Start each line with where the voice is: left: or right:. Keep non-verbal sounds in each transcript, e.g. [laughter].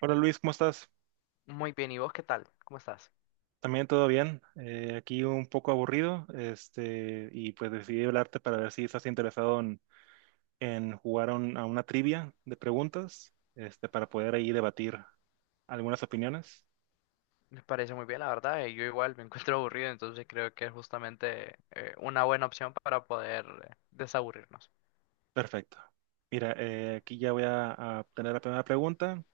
right: Hola Luis, ¿cómo estás?
left: Muy bien, ¿y vos qué tal? ¿Cómo estás?
right: También todo bien. Aquí un poco aburrido, este, y pues decidí hablarte para ver si estás interesado en jugar a a una trivia de preguntas, este, para poder ahí debatir algunas opiniones.
left: Me parece muy bien, la verdad. Yo igual me [laughs] encuentro aburrido, entonces creo que es justamente una buena opción para poder desaburrirnos.
right: Perfecto. Mira, aquí ya voy a tener la primera pregunta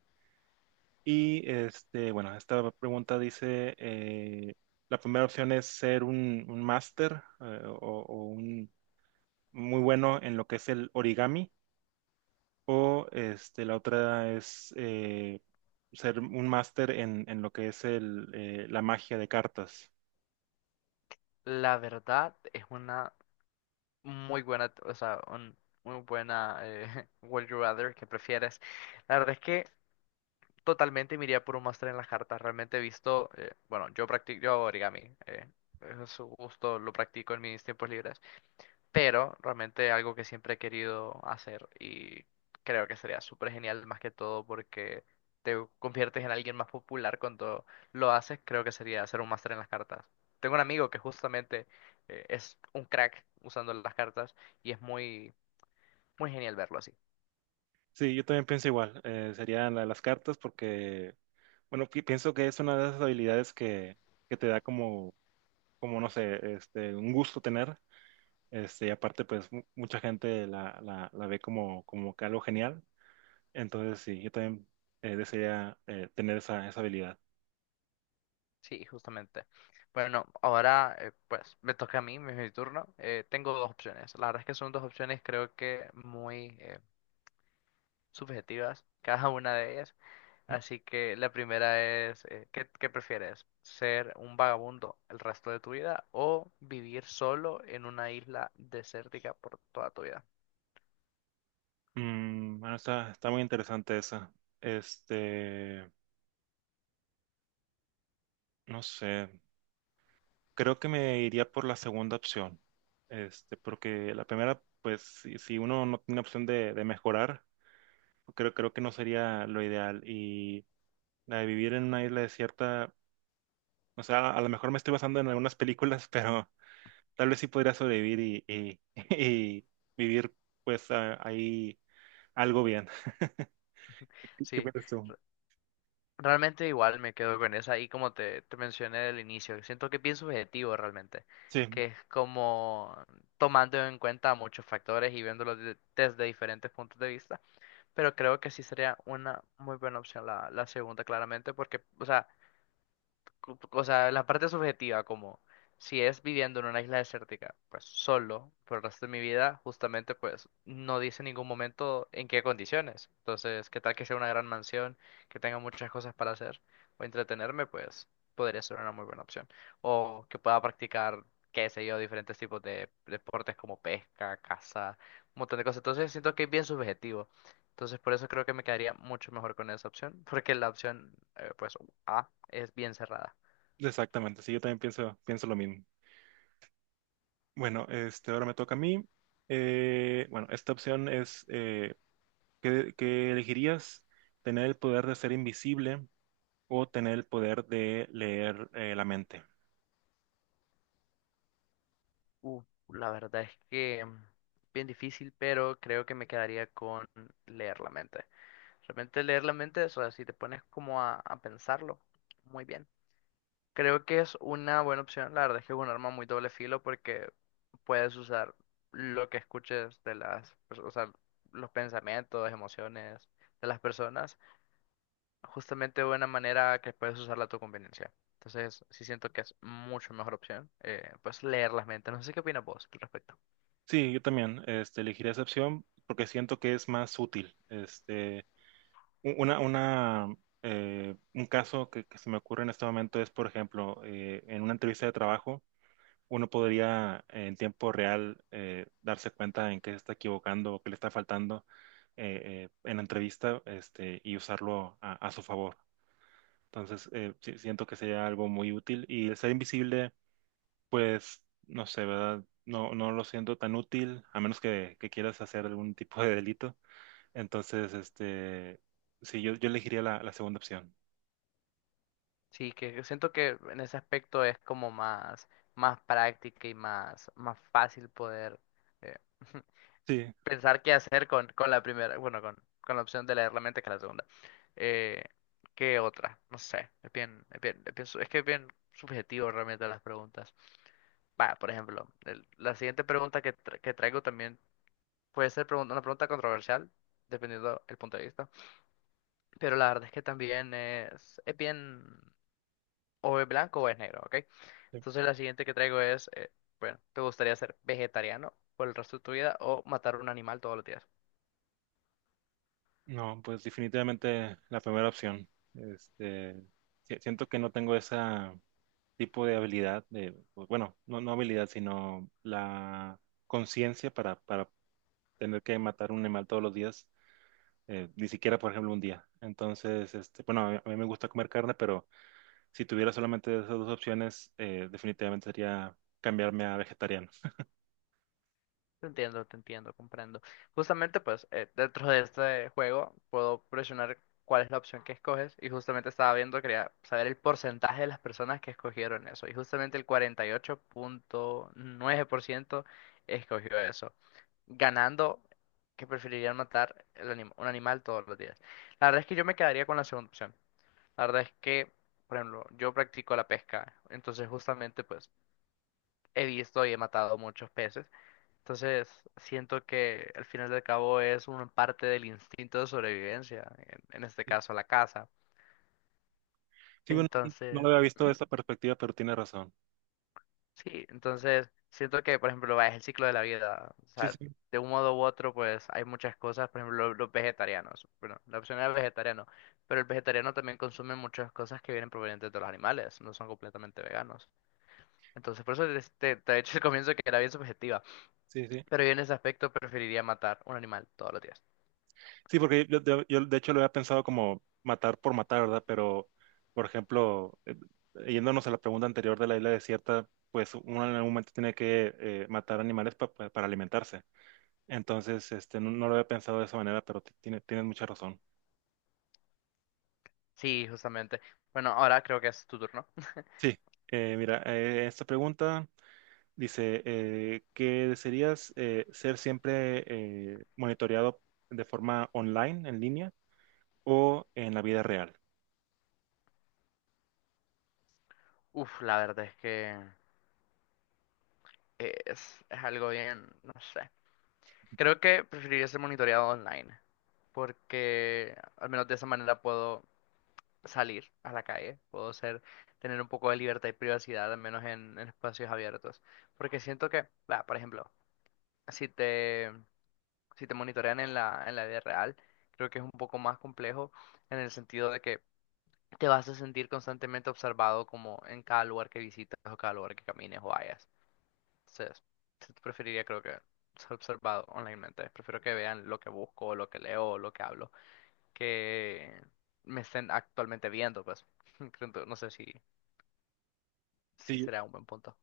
right: y este, bueno, esta pregunta dice, la primera opción es ser un máster o un muy bueno en lo que es el origami. O este, la otra es ser un máster en lo que es el, la magia de cartas.
left: La verdad es una muy buena, o sea, muy buena [laughs] Would You Rather que prefieres. La verdad es que totalmente me iría por un máster en las cartas. Realmente he visto, bueno, yo practico, yo hago origami. Eh, es un gusto, lo practico en mis tiempos libres. Pero realmente algo que siempre he querido hacer y creo que sería súper genial más que todo porque te conviertes en alguien más popular cuando lo haces, creo que sería hacer un máster en las cartas. Tengo un amigo que justamente es un crack usando las cartas y es muy genial verlo así.
right: Sí, yo también pienso igual. Sería la de las cartas porque, bueno, pienso que es una de esas habilidades que te da como, como, no sé, este, un gusto tener. Este, y aparte, pues mucha gente la ve como, como que algo genial. Entonces, sí, yo también desearía tener esa, esa habilidad.
left: Sí, justamente. Bueno, ahora pues me toca a mí, es mi turno. Tengo dos opciones. La verdad es que son dos opciones creo que muy subjetivas, cada una de ellas.
right: Mm,
left: Así que la primera es, ¿ qué prefieres? ¿Ser un vagabundo el resto de tu vida o vivir solo en una isla desértica por toda tu vida?
right: bueno, está, está muy interesante esa. Este. No sé, creo que me iría por la segunda opción, este, porque la primera, pues si uno no tiene opción de mejorar, creo, creo que no sería lo ideal. Y la de vivir en una isla desierta, o sea, a lo mejor me estoy basando en algunas películas, [laughs] pero tal vez sí podría sobrevivir [laughs] y vivir pues ahí algo bien. [laughs] ¿Qué
left: Sí,
right: piensas tú?
left: re- realmente igual me quedo con esa y como te mencioné al inicio, siento que pienso objetivo realmente,
right: Sí,
left: que es como tomando en cuenta muchos factores y viéndolo desde diferentes puntos de vista, pero creo que sí sería una muy buena opción la segunda claramente porque, o sea... O sea, la parte subjetiva, como si es viviendo en una isla desértica, pues solo por el resto de mi vida, justamente pues no dice en ningún momento en qué condiciones. Entonces, ¿qué tal que sea una gran mansión, que tenga muchas cosas para hacer o entretenerme? Pues podría ser una muy buena opción. O que pueda practicar, qué sé yo, diferentes tipos de deportes como pesca, caza, un montón de cosas. Entonces, siento que es bien subjetivo. Entonces, por eso creo que me quedaría mucho mejor con esa opción, porque la opción, pues a es bien cerrada.
right: exactamente, sí, yo también pienso, pienso lo mismo. Bueno, este, ahora me toca a mí. Bueno, esta opción es, ¿qué, qué elegirías? ¿Tener el poder de ser invisible o tener el poder de leer la mente?
left: Uh, la verdad es que mm, bien difícil, pero creo que me quedaría con leer la mente. Realmente leer la mente, o sea, si te pones como a pensarlo, muy bien. Creo que es una buena opción. La verdad es que es un arma muy doble filo porque puedes usar lo que escuches de las, o sea, los pensamientos, emociones de las personas justamente de una manera que puedes usarla a tu conveniencia. Entonces, sí siento que es mucho mejor opción, pues leer las mentes. No sé qué opinas vos al respecto.
right: Sí, yo también, este, elegiría esa opción porque siento que es más útil. Este, una, un caso que se me ocurre en este momento es, por ejemplo, en una entrevista de trabajo. Uno podría en tiempo real darse cuenta en qué se está equivocando o qué le está faltando en la entrevista este, y usarlo a su favor. Entonces, siento que sería algo muy útil y el ser invisible, pues, no sé, ¿verdad? No, no lo siento tan útil, a menos que quieras hacer algún tipo de delito. Entonces, este, sí, yo elegiría la segunda opción.
left: Sí, que siento que en ese aspecto es como más práctica y más fácil poder eh, [laughs]
right: Sí.
left: pensar qué hacer con la primera, bueno, con la opción de leer la mente que la segunda. Eh, ¿Qué otra? No sé, es bien es que es bien subjetivo realmente las preguntas. Va, por ejemplo, la siguiente pregunta que traigo también puede ser una pregunta controversial, dependiendo el punto de vista. Pero la verdad es que también es bien, o es blanco o es negro, ¿ok? Entonces la siguiente que traigo es, bueno, ¿te gustaría ser vegetariano por el resto de tu vida o matar un animal todos los días?
right: No, pues definitivamente la primera opción. Este, siento que no tengo ese tipo de habilidad, de, pues, bueno, no, no habilidad, sino la conciencia para tener que matar un animal todos los días, ni siquiera, por ejemplo, un día. Entonces, este, bueno, a mí me gusta comer carne, pero si tuviera solamente esas dos opciones, definitivamente sería cambiarme a vegetariano.
left: Te entiendo, comprendo. Justamente, pues, dentro de este juego puedo presionar cuál es la opción que escoges y justamente estaba viendo, quería saber el porcentaje de las personas que escogieron eso y justamente el 48,9% escogió eso. Ganando que preferirían matar el un animal todos los días. La verdad es que yo me quedaría con la segunda opción. La verdad es que, por ejemplo, yo practico la pesca, entonces justamente pues he visto y he matado muchos peces. Entonces siento que al final del cabo es una parte del instinto de sobrevivencia, en este caso la caza.
right: Sí, bueno, no lo
left: Entonces,
right: había visto de
left: ujú,
right: esa perspectiva, pero tiene razón.
left: sí, entonces siento que, por ejemplo, va, es el ciclo de la vida. O
right: Sí,
left: sea,
right: sí,
left: de un modo u otro, pues hay muchas cosas, por ejemplo, los vegetarianos. Bueno, la opción era vegetariano, pero el vegetariano también consume muchas cosas que vienen provenientes de los animales, no son completamente veganos. Entonces, por eso te he dicho al comienzo que era bien subjetiva,
right: sí, sí.
left: pero yo en ese aspecto preferiría matar un animal todos los días.
right: Sí, porque yo, yo, de hecho lo había pensado como matar por matar, ¿verdad? Pero, por ejemplo, yéndonos a la pregunta anterior de la isla desierta, pues uno en algún momento tiene que matar animales para alimentarse. Entonces, este, no, no lo había pensado de esa manera, pero tienes mucha razón.
left: Sí, justamente. Bueno, ahora creo que es tu turno.
right: Sí, mira, esta pregunta dice, ¿que desearías ser siempre monitoreado de forma online, en línea, o en la vida real?
left: Uf, la verdad es que es algo bien, no sé. Creo que preferiría ser monitoreado online, porque al menos de esa manera puedo salir a la calle, puedo ser, tener un poco de libertad y privacidad, al menos en espacios abiertos. Porque siento que, va, por ejemplo, si te, si te monitorean en en la vida real, creo que es un poco más complejo en el sentido de que te vas a sentir constantemente observado como en cada lugar que visitas o cada lugar que camines o vayas. Entonces, sí preferiría creo que ser observado onlinemente. Prefiero que vean lo que busco, lo que leo, lo que hablo, que me estén actualmente viendo, pues. [laughs] Creo que... No sé si, si
right: Sí,
left: será un buen punto.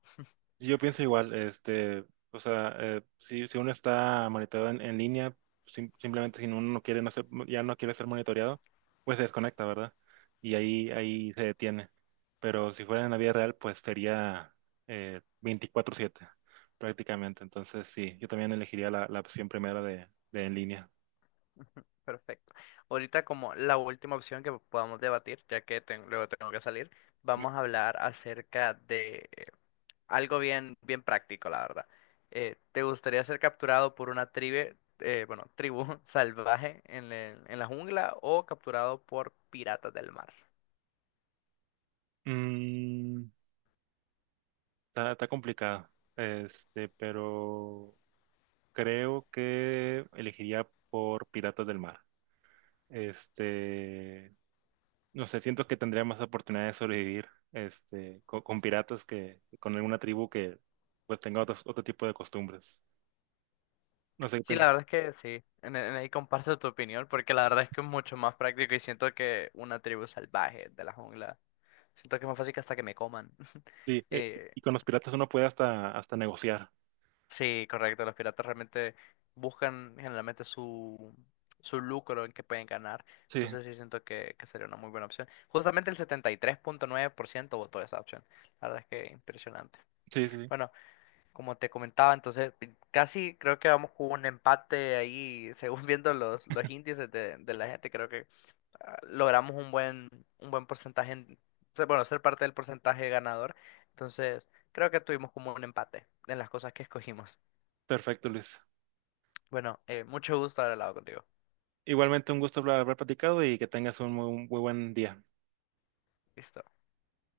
right: yo pienso igual, este, o sea, si uno está monitoreado en línea, simplemente si uno no quiere, ya no quiere ser monitoreado, pues se desconecta, ¿verdad? Ahí se detiene. Pero si fuera en la vida real, pues sería 24/7 prácticamente. Entonces, sí, yo también elegiría la opción primera de en línea.
left: Perfecto. Ahorita como la última opción que podamos debatir, ya que luego tengo que salir, vamos a hablar acerca de algo bien práctico, la verdad. ¿Te gustaría ser capturado por una tribe, bueno, tribu [laughs] salvaje en, en la jungla o capturado por piratas del mar?
right: Mm, está, está complicado, este, pero creo que elegiría por Piratas del Mar. Este, no sé, siento que tendría más oportunidad de sobrevivir, este, con piratas que con alguna tribu que pues tenga otro tipo de costumbres. No sé qué
left: Sí, la
right: piensas.
left: verdad es que sí, en ahí comparto tu opinión, porque la verdad es que es mucho más práctico y siento que una tribu salvaje de la jungla, siento que es más fácil que hasta que me coman. [laughs]
right: Sí,
left: Eh,
right: y con los piratas uno puede hasta, hasta negociar.
left: sí, correcto. Los piratas realmente buscan generalmente su, su lucro en que pueden ganar.
right: Sí,
left: Entonces sí siento que sería una muy buena opción. Justamente el 73,9% votó esa opción. La verdad es que impresionante.
right: sí, sí.
left: Bueno, como te comentaba, entonces casi creo que vamos con un empate ahí, [laughs] según viendo los índices de la gente, creo que ah, logramos un un buen porcentaje, bueno, ser parte del porcentaje ganador. Entonces creo que tuvimos como un empate en las cosas que escogimos.
right: Perfecto, Luis.
left: Bueno, mucho gusto haber hablado contigo.
right: Igualmente un gusto haber, haber platicado y que tengas un muy, muy buen día.
left: Listo.